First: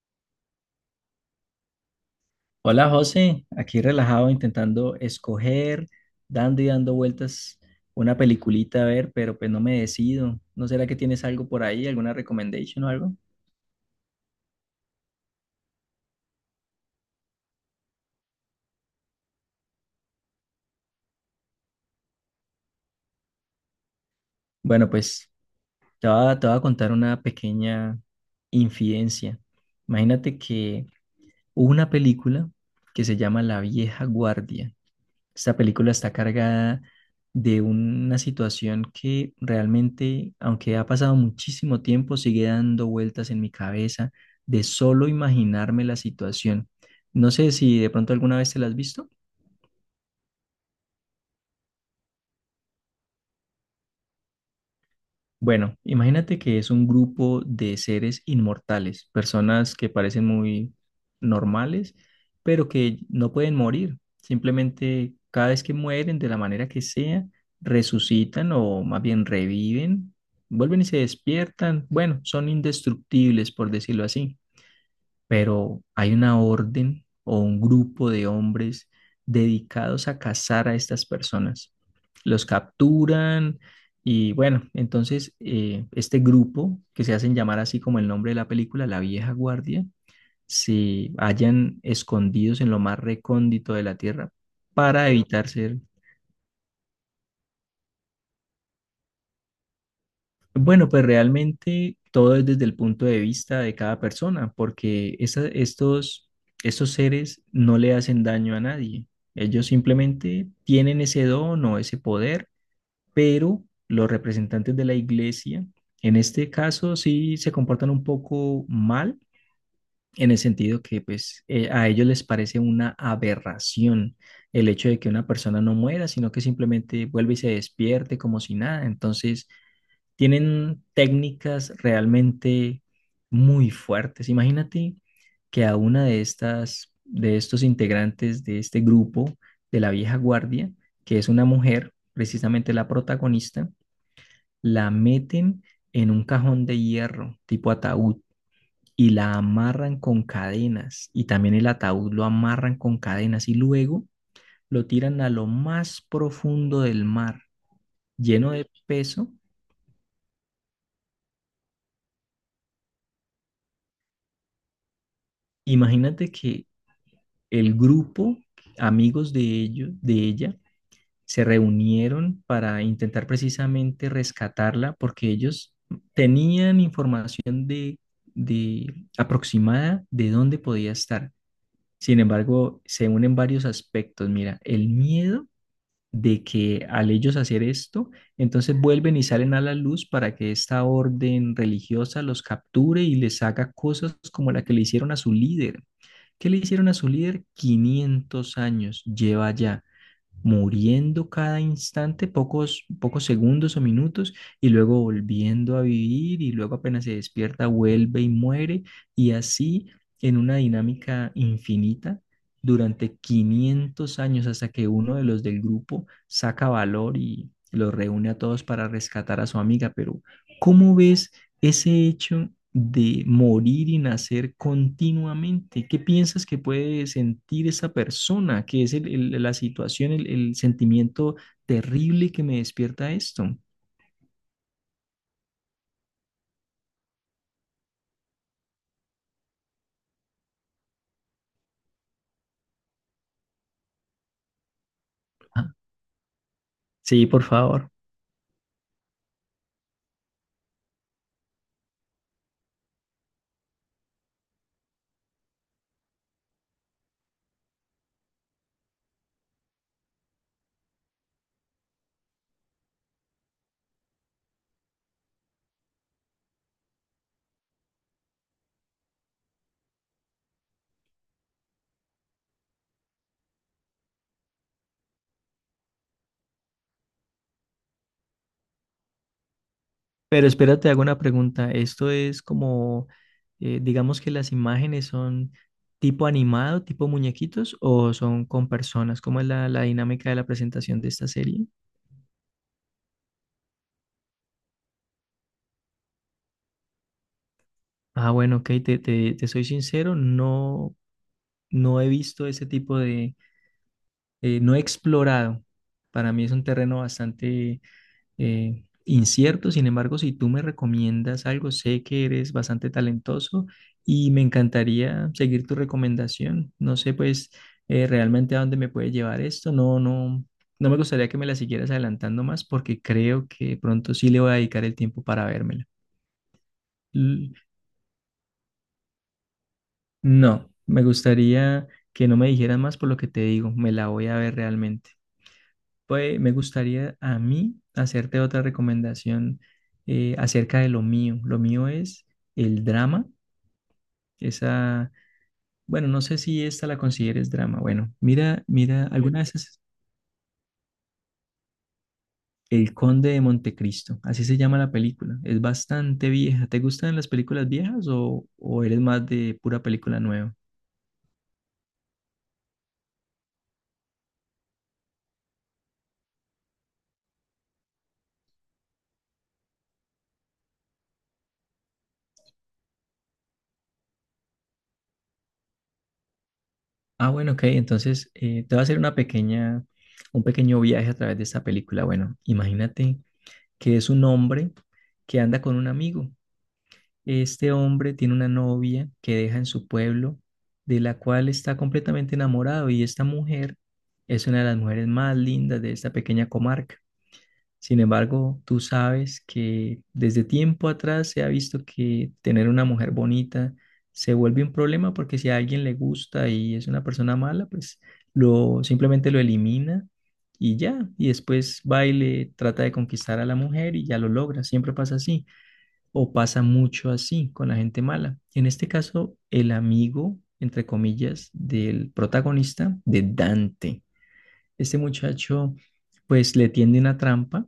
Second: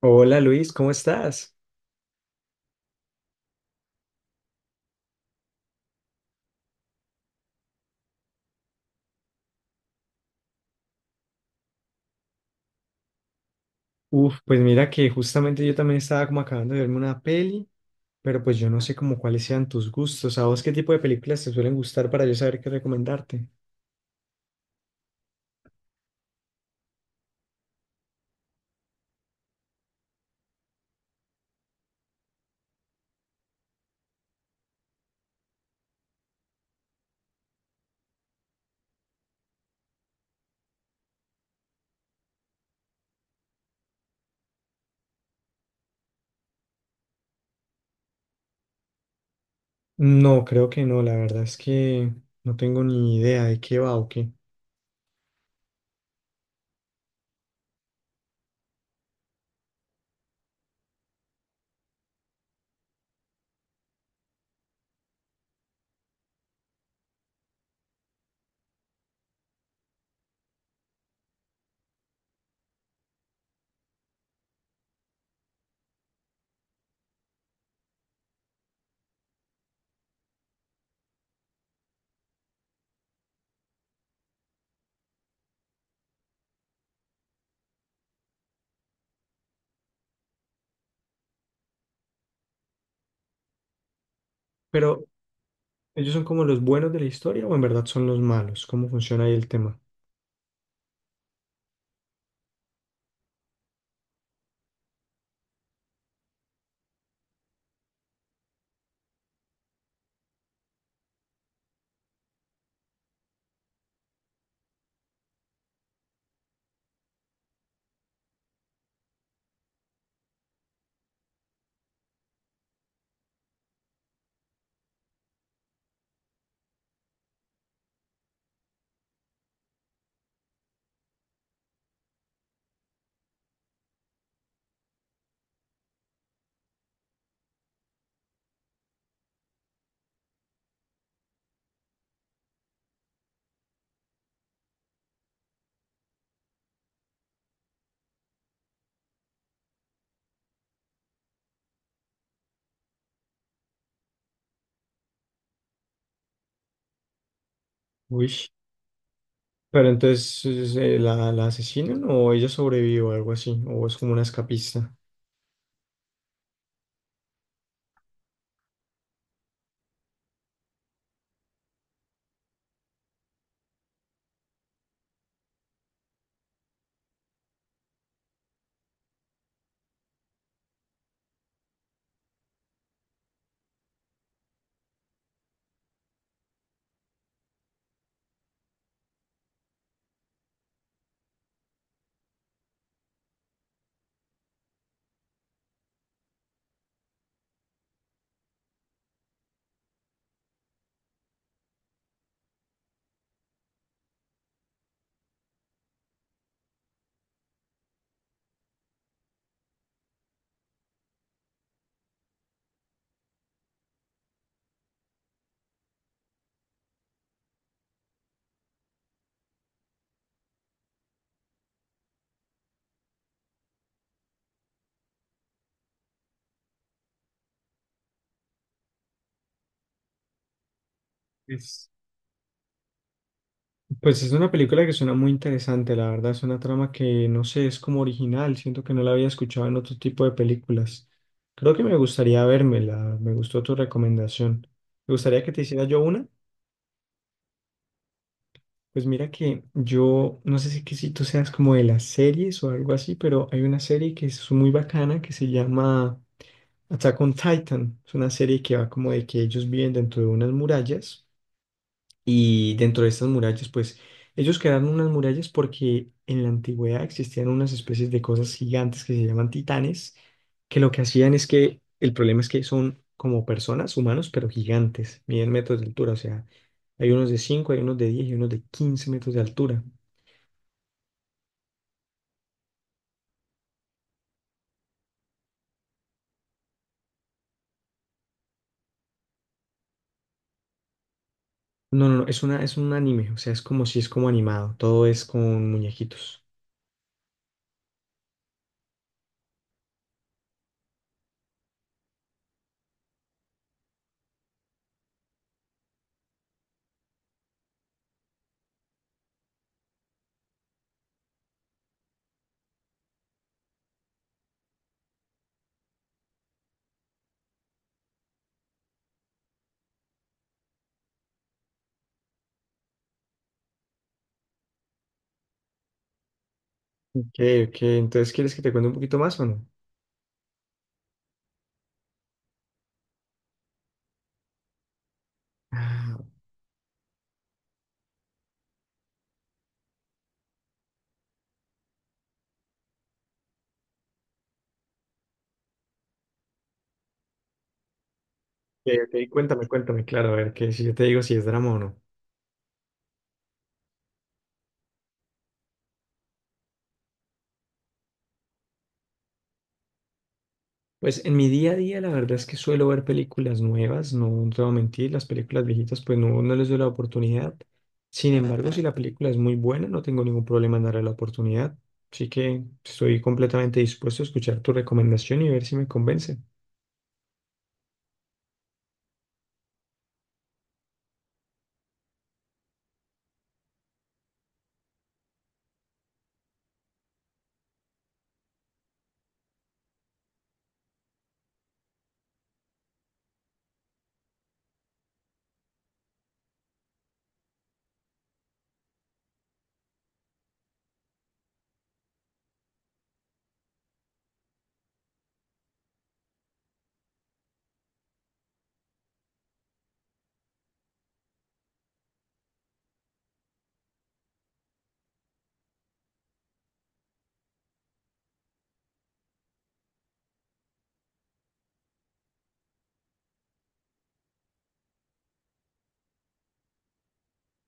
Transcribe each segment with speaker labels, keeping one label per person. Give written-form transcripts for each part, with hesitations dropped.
Speaker 1: Hola Luis, ¿cómo estás?
Speaker 2: Hola José, aquí relajado intentando escoger, dando y dando vueltas una peliculita a ver, pero pues no me decido. ¿No será que tienes algo por ahí, alguna recommendation o algo?
Speaker 1: Uf, pues mira que justamente yo también estaba como acabando de verme una peli, pero pues yo no sé como cuáles sean tus gustos. ¿A vos qué tipo de películas te suelen gustar para yo saber qué recomendarte?
Speaker 2: Bueno, pues te voy a contar una pequeña infidencia. Imagínate que hubo una película que se llama La Vieja Guardia. Esta película está cargada de una situación que realmente, aunque ha pasado muchísimo tiempo, sigue dando vueltas en mi cabeza de solo imaginarme la situación. No sé si de pronto alguna vez te la has visto.
Speaker 1: No, creo que no, la verdad es que no tengo ni idea de qué va o qué.
Speaker 2: Bueno, imagínate que es un grupo de seres inmortales, personas que parecen muy normales, pero que no pueden morir. Simplemente cada vez que mueren, de la manera que sea, resucitan o más bien reviven, vuelven y se despiertan. Bueno, son indestructibles, por decirlo así, pero hay una orden o un grupo de hombres dedicados a cazar a estas personas. Los capturan y bueno, entonces este grupo, que se hacen llamar así como el nombre de la película, La Vieja Guardia, se hallan escondidos en lo más recóndito de la tierra
Speaker 1: Pero,
Speaker 2: para evitar ser.
Speaker 1: ¿ellos son como los buenos de la historia o en verdad son los malos? ¿Cómo funciona ahí el tema?
Speaker 2: Bueno, pues realmente todo es desde el punto de vista de cada persona, porque estos seres no le hacen daño a nadie. Ellos simplemente tienen ese don o ese poder, pero los representantes de la iglesia, en este caso, sí se comportan un poco mal, en el sentido que pues a ellos les parece una aberración el hecho de que una persona no muera, sino que simplemente vuelve y se despierte como si nada. Entonces tienen técnicas realmente muy fuertes. Imagínate que a de estos integrantes de este grupo de la vieja guardia, que es una mujer, precisamente la protagonista, la meten en un cajón de hierro tipo ataúd y la amarran con cadenas y también el ataúd lo amarran con cadenas y luego lo tiran a lo más profundo del mar,
Speaker 1: Uy,
Speaker 2: lleno de peso.
Speaker 1: pero entonces, ¿la asesinan o ella sobrevive o algo así? ¿O es como una escapista?
Speaker 2: Imagínate que el grupo, amigos de ellos, de ella, se reunieron para intentar precisamente rescatarla porque ellos tenían información de aproximada de dónde podía estar. Sin embargo, se unen varios aspectos. Mira, el miedo de que al ellos hacer esto, entonces vuelven y salen a la luz para que esta orden religiosa los capture y les haga cosas como la que le hicieron a su líder. ¿Qué le hicieron a su líder? 500 años lleva ya muriendo cada instante, pocos segundos o minutos, y luego volviendo a vivir, y luego apenas se despierta, vuelve y muere, y así en una dinámica infinita durante 500 años hasta que uno de los del grupo saca valor y los reúne a todos para rescatar a su amiga. Pero, ¿cómo ves ese hecho de morir y nacer continuamente? ¿Qué piensas que puede sentir esa persona? ¿Qué es la situación, el sentimiento terrible que me despierta esto?
Speaker 1: Pues es una película que suena muy interesante, la verdad, es una trama que no sé, es como original, siento que no la había escuchado en otro tipo de películas. Creo que me gustaría vérmela, me gustó tu recomendación. Me gustaría que te
Speaker 2: Ah,
Speaker 1: hiciera yo una.
Speaker 2: sí, por favor.
Speaker 1: Pues mira que yo, no sé si, que si tú seas como de las series o algo así, pero hay una serie que es muy bacana que se llama Attack on Titan. Es una serie que va como de que ellos viven dentro de unas murallas. Y dentro de estas murallas, pues ellos crearon unas murallas porque en la antigüedad existían unas especies de cosas gigantes que se llaman titanes, que lo que hacían es que el problema es que son como personas, humanos, pero gigantes, miden metros de altura, o sea, hay unos de 5, hay unos de 10 y unos de 15 metros de altura.
Speaker 2: Pero espérate, hago una pregunta. Esto es como, digamos que las imágenes son tipo animado, tipo muñequitos, o son con personas. ¿Cómo es la dinámica de la presentación de esta serie?
Speaker 1: No, no, no, es un anime, o sea, es como si es como animado, todo es con muñequitos.
Speaker 2: Ah, bueno, ok, te soy sincero. No, no he visto ese tipo de, no he explorado. Para mí es un terreno bastante incierto. Sin embargo, si tú me recomiendas algo, sé que eres bastante talentoso y me encantaría seguir tu recomendación. No sé, pues, realmente a dónde me puede llevar esto. No, no, no me gustaría que me la siguieras adelantando más porque creo que pronto sí le voy a dedicar el tiempo para vérmela.
Speaker 1: Ok,
Speaker 2: L-
Speaker 1: ok, entonces ¿quieres que te cuente un poquito más o no?
Speaker 2: No, me gustaría que no me dijeras más por lo que te digo. Me la voy a ver realmente.
Speaker 1: Ah,
Speaker 2: Pues
Speaker 1: ok,
Speaker 2: me gustaría a mí hacerte otra recomendación acerca de lo mío. Lo mío es el drama. Esa, bueno, no sé si esta la consideres drama. Bueno, mira, mira,
Speaker 1: ok,
Speaker 2: alguna vez
Speaker 1: cuéntame,
Speaker 2: es...
Speaker 1: cuéntame, claro, a ver, que si yo te digo si es drama o no.
Speaker 2: El Conde de Montecristo, así se llama la película. Es bastante vieja. ¿Te gustan las películas viejas o eres más de pura película nueva?
Speaker 1: Pues en mi día a día la verdad es que suelo ver películas nuevas, no, no te voy a mentir, las películas viejitas pues no, no les doy la oportunidad. Sin embargo, si la película es muy buena, no tengo ningún problema en darle la oportunidad. Así que estoy completamente dispuesto a escuchar tu recomendación y ver si me convence.
Speaker 2: Ah, bueno, ok. Entonces te voy a hacer un pequeño viaje a través de esta película. Bueno, imagínate que es un hombre que anda con un amigo. Este hombre tiene una novia que deja en su pueblo, de la cual está completamente enamorado, y esta mujer es una de las mujeres más lindas de esta pequeña comarca. Sin embargo, tú sabes que desde tiempo atrás se ha visto que tener una mujer bonita se vuelve un problema porque si a alguien le gusta y es una persona mala, pues lo simplemente lo elimina y ya, y después va y le trata de conquistar a la mujer y ya lo logra, siempre pasa así o pasa mucho así con la gente mala. En este caso, el amigo, entre comillas, del protagonista de Dante. Este muchacho, pues le tiende una trampa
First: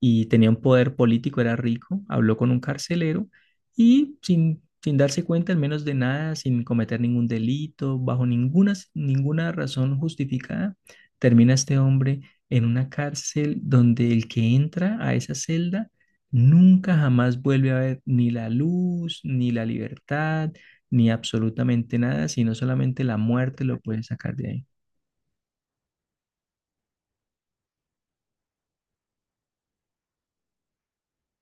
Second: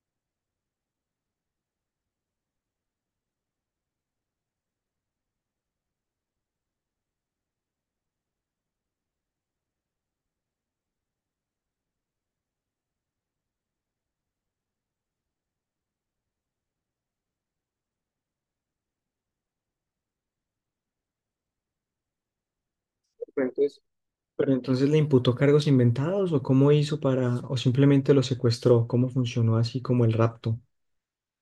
Speaker 2: y tenía un poder político, era rico, habló con un carcelero y sin darse cuenta, al menos de nada, sin cometer ningún delito, bajo ninguna razón justificada, termina este hombre en una cárcel donde el que entra a esa celda nunca jamás vuelve a ver ni la luz, ni la libertad, ni absolutamente nada, sino solamente la
Speaker 1: Pero
Speaker 2: muerte lo
Speaker 1: entonces,
Speaker 2: puede sacar de
Speaker 1: pero
Speaker 2: ahí.
Speaker 1: entonces le imputó cargos inventados o cómo hizo para, o simplemente lo secuestró, cómo funcionó así como el rapto.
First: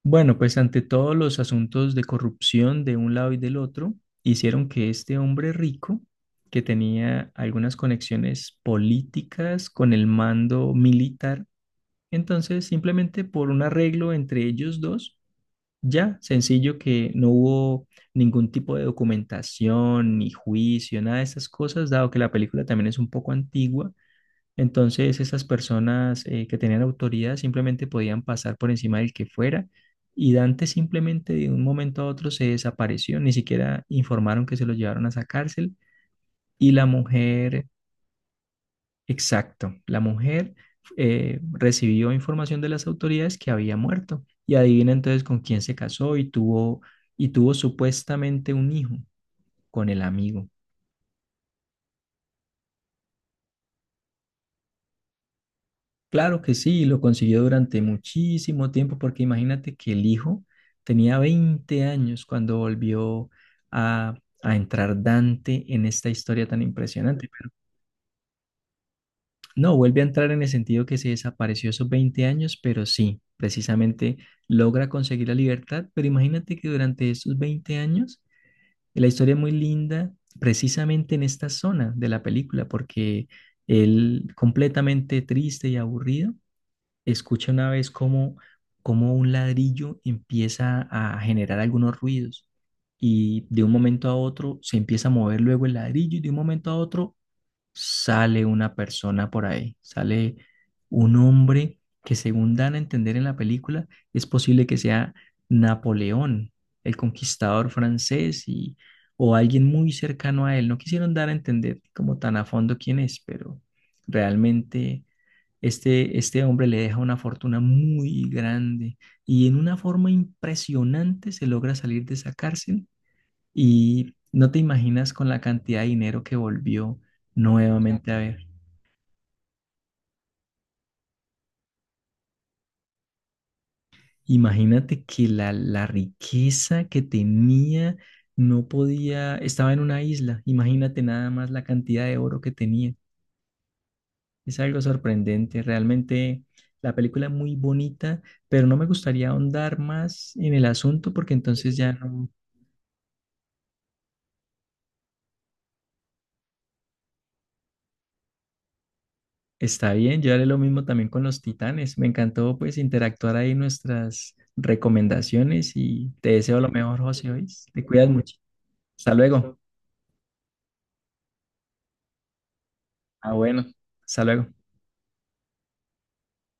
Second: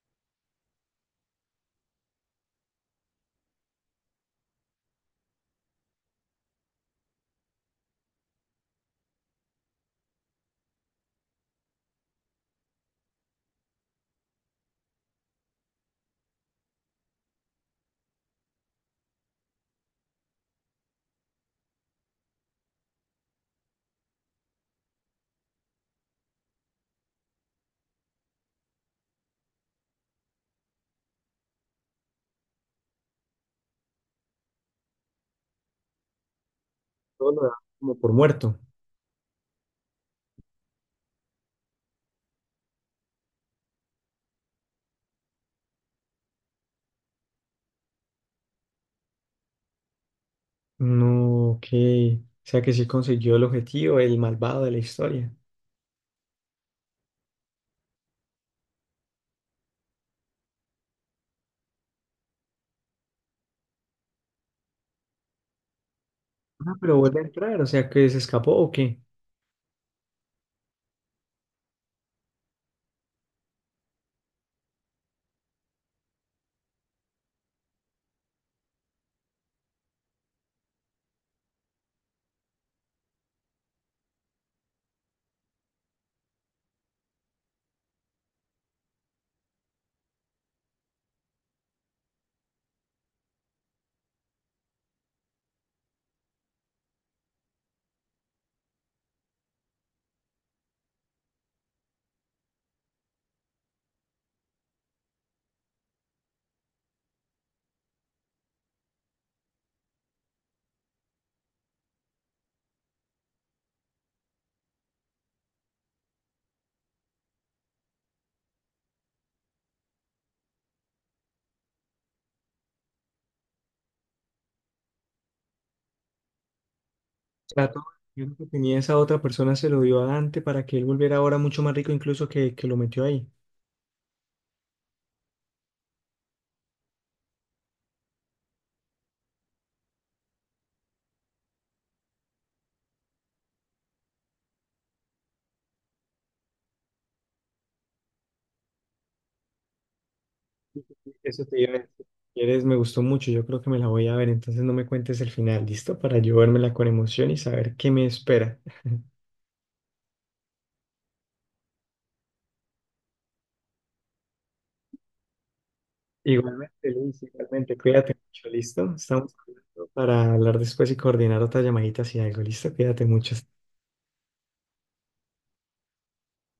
Speaker 2: Bueno, pues ante todos los asuntos de corrupción de un lado y del otro, hicieron que este hombre rico, que tenía algunas conexiones políticas con el mando militar, entonces simplemente por un arreglo entre ellos dos, ya sencillo que no hubo ningún tipo de documentación, ni juicio, nada de esas cosas, dado que la película también es un poco antigua. Entonces, esas personas que tenían autoridad simplemente podían pasar por encima del que fuera, y Dante simplemente de un momento a otro se desapareció, ni siquiera informaron que se lo llevaron a esa cárcel, y la
Speaker 1: Todo lo da
Speaker 2: mujer,
Speaker 1: como por muerto.
Speaker 2: exacto, la mujer recibió información de las autoridades que había muerto, y adivina entonces con quién se casó y tuvo supuestamente un hijo con el amigo.
Speaker 1: No, ok. O sea que sí consiguió el objetivo, el malvado de la historia.
Speaker 2: Claro que sí, lo consiguió durante muchísimo tiempo, porque imagínate que el hijo tenía 20 años cuando volvió a, a entrar Dante en esta historia tan
Speaker 1: Ah, pero vuelve a
Speaker 2: impresionante. Pero
Speaker 1: entrar, o sea, que se escapó o qué.
Speaker 2: no, vuelve a entrar en el sentido que se desapareció esos 20 años, pero sí, precisamente logra conseguir la libertad. Pero imagínate que durante esos 20 años, la historia es muy linda, precisamente en esta zona de la película, porque él completamente triste y aburrido escucha una vez cómo un ladrillo empieza a generar algunos ruidos, y de un momento a otro se empieza a mover luego el ladrillo y de un momento a otro sale una persona por ahí, sale un hombre que según dan a entender en la película es posible que sea Napoleón, el conquistador francés y, o alguien muy cercano a él. No quisieron dar a entender como tan a fondo quién es, pero realmente... Este hombre le deja una fortuna muy grande y en una forma impresionante se logra salir de esa cárcel, y no te imaginas con la cantidad de dinero que volvió
Speaker 1: O sea, todo
Speaker 2: nuevamente a
Speaker 1: el dinero que
Speaker 2: ver.
Speaker 1: tenía esa otra persona se lo dio a Dante para que él volviera ahora mucho más rico incluso que lo metió ahí.
Speaker 2: Imagínate que la riqueza que tenía no podía, estaba en una isla, imagínate nada más la cantidad de oro que tenía. Es algo sorprendente, realmente la película es muy bonita, pero no me gustaría ahondar más en el asunto porque
Speaker 1: Eso te iba
Speaker 2: entonces
Speaker 1: a decir.
Speaker 2: ya
Speaker 1: Si
Speaker 2: no.
Speaker 1: Quieres, me gustó mucho, yo creo que me la voy a ver, entonces no me cuentes el final, ¿listo? Para yo vérmela con emoción y saber qué me espera.
Speaker 2: Está bien, yo haré lo mismo también con los titanes. Me encantó pues interactuar ahí nuestras recomendaciones, y te deseo lo
Speaker 1: Igualmente,
Speaker 2: mejor,
Speaker 1: Luis,
Speaker 2: José, hoy.
Speaker 1: igualmente,
Speaker 2: Te cuidas
Speaker 1: cuídate
Speaker 2: mucho.
Speaker 1: mucho, ¿listo?
Speaker 2: Hasta
Speaker 1: Estamos
Speaker 2: luego.
Speaker 1: hablando para hablar después y coordinar otra llamadita si algo, ¿listo? Cuídate
Speaker 2: Ah,
Speaker 1: mucho.
Speaker 2: bueno. Hasta luego.